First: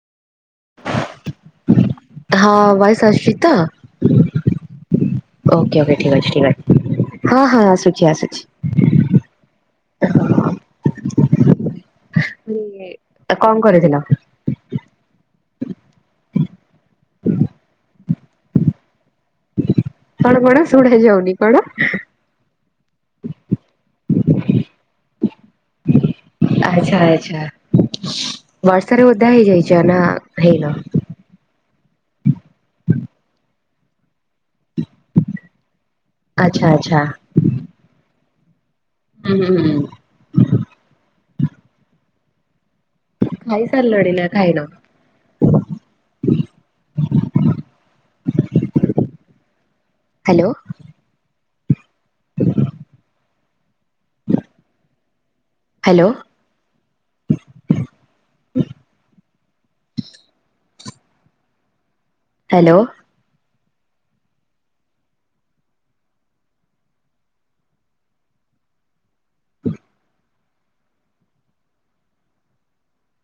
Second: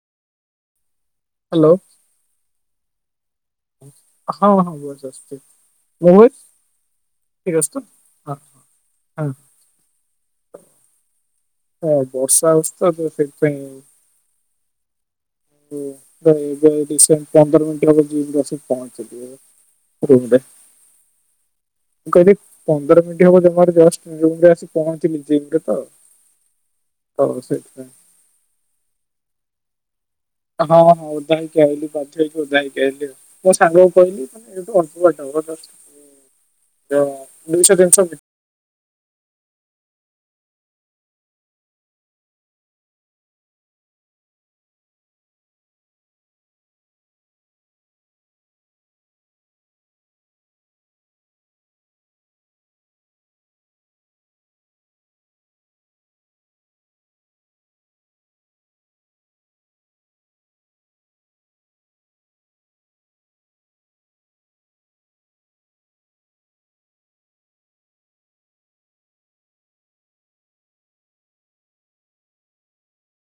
Hello. ହଁ voice ଆସୁଛି ତ ହଁ ହଁ ଭଏସ ଆସୁଛି ଓକେ ଓକେ ମୋ ଠିକ୍ ଅଛି ଭଏସ ଠିକ୍ ଅଛି। ହଁ ଠିକ ହଁ ଅଛି ତ? ଆସୁଛି ହଁ ଆସୁଛି ହଁ ହଁ। ହ ବର୍ଷା ହେଉଛି ତ କଣ ସେଇଥିପାଇଁ କରିଥିଲ? ଓ ଏବେ ସେ ଡିସେମ୍ ପନ୍ଦର ମିନିଟ ହେବ ଡିଉଟି ଆସି ପହଞ୍ଚିଲି। ରୁମରେ କଣ କଣ ଶୁଣା ଯାଉନି କଣ? ମୁଁ କହିଲି ପନ୍ଦର ମିନିଟ୍ ହବ ଜମା ରୁ ଜଷ୍ଟ ରୁମରେ ଆସି ପହଞ୍ଚିଲି ଜିମ୍ ରେ ତ। ଆଛା ତ ଆଚ୍ଛା। ସେଥିପାଇଁ ବର୍ଷାରେ ଓଦା ହେଇଯାଇଚନା ହଁ ହଁ ଓଦା ହେଇକି ଆଇଲି ବାଧ୍ୟ୍ୟ ହେଇକି ଓଦା ଆଇଲି ଆଉ। ମୋ ସାଙ୍ଗକୁ କହିଲି ମାନେ ସେଇଠୁ ଅଳ୍ପ ବାଟ ହେବ ଜଷ୍ଟ୍ ଆଚ୍ଛା ଆଚ୍ଛା। ଦୁଇଶହ [unintelligible] ହୁଁ ହୁଁ। ଖାଇ ସାରିଲଣି ନା ଖାଇନ? ହାଲୋ। [inaudible] ହାଲୋ। ହାଲୋ।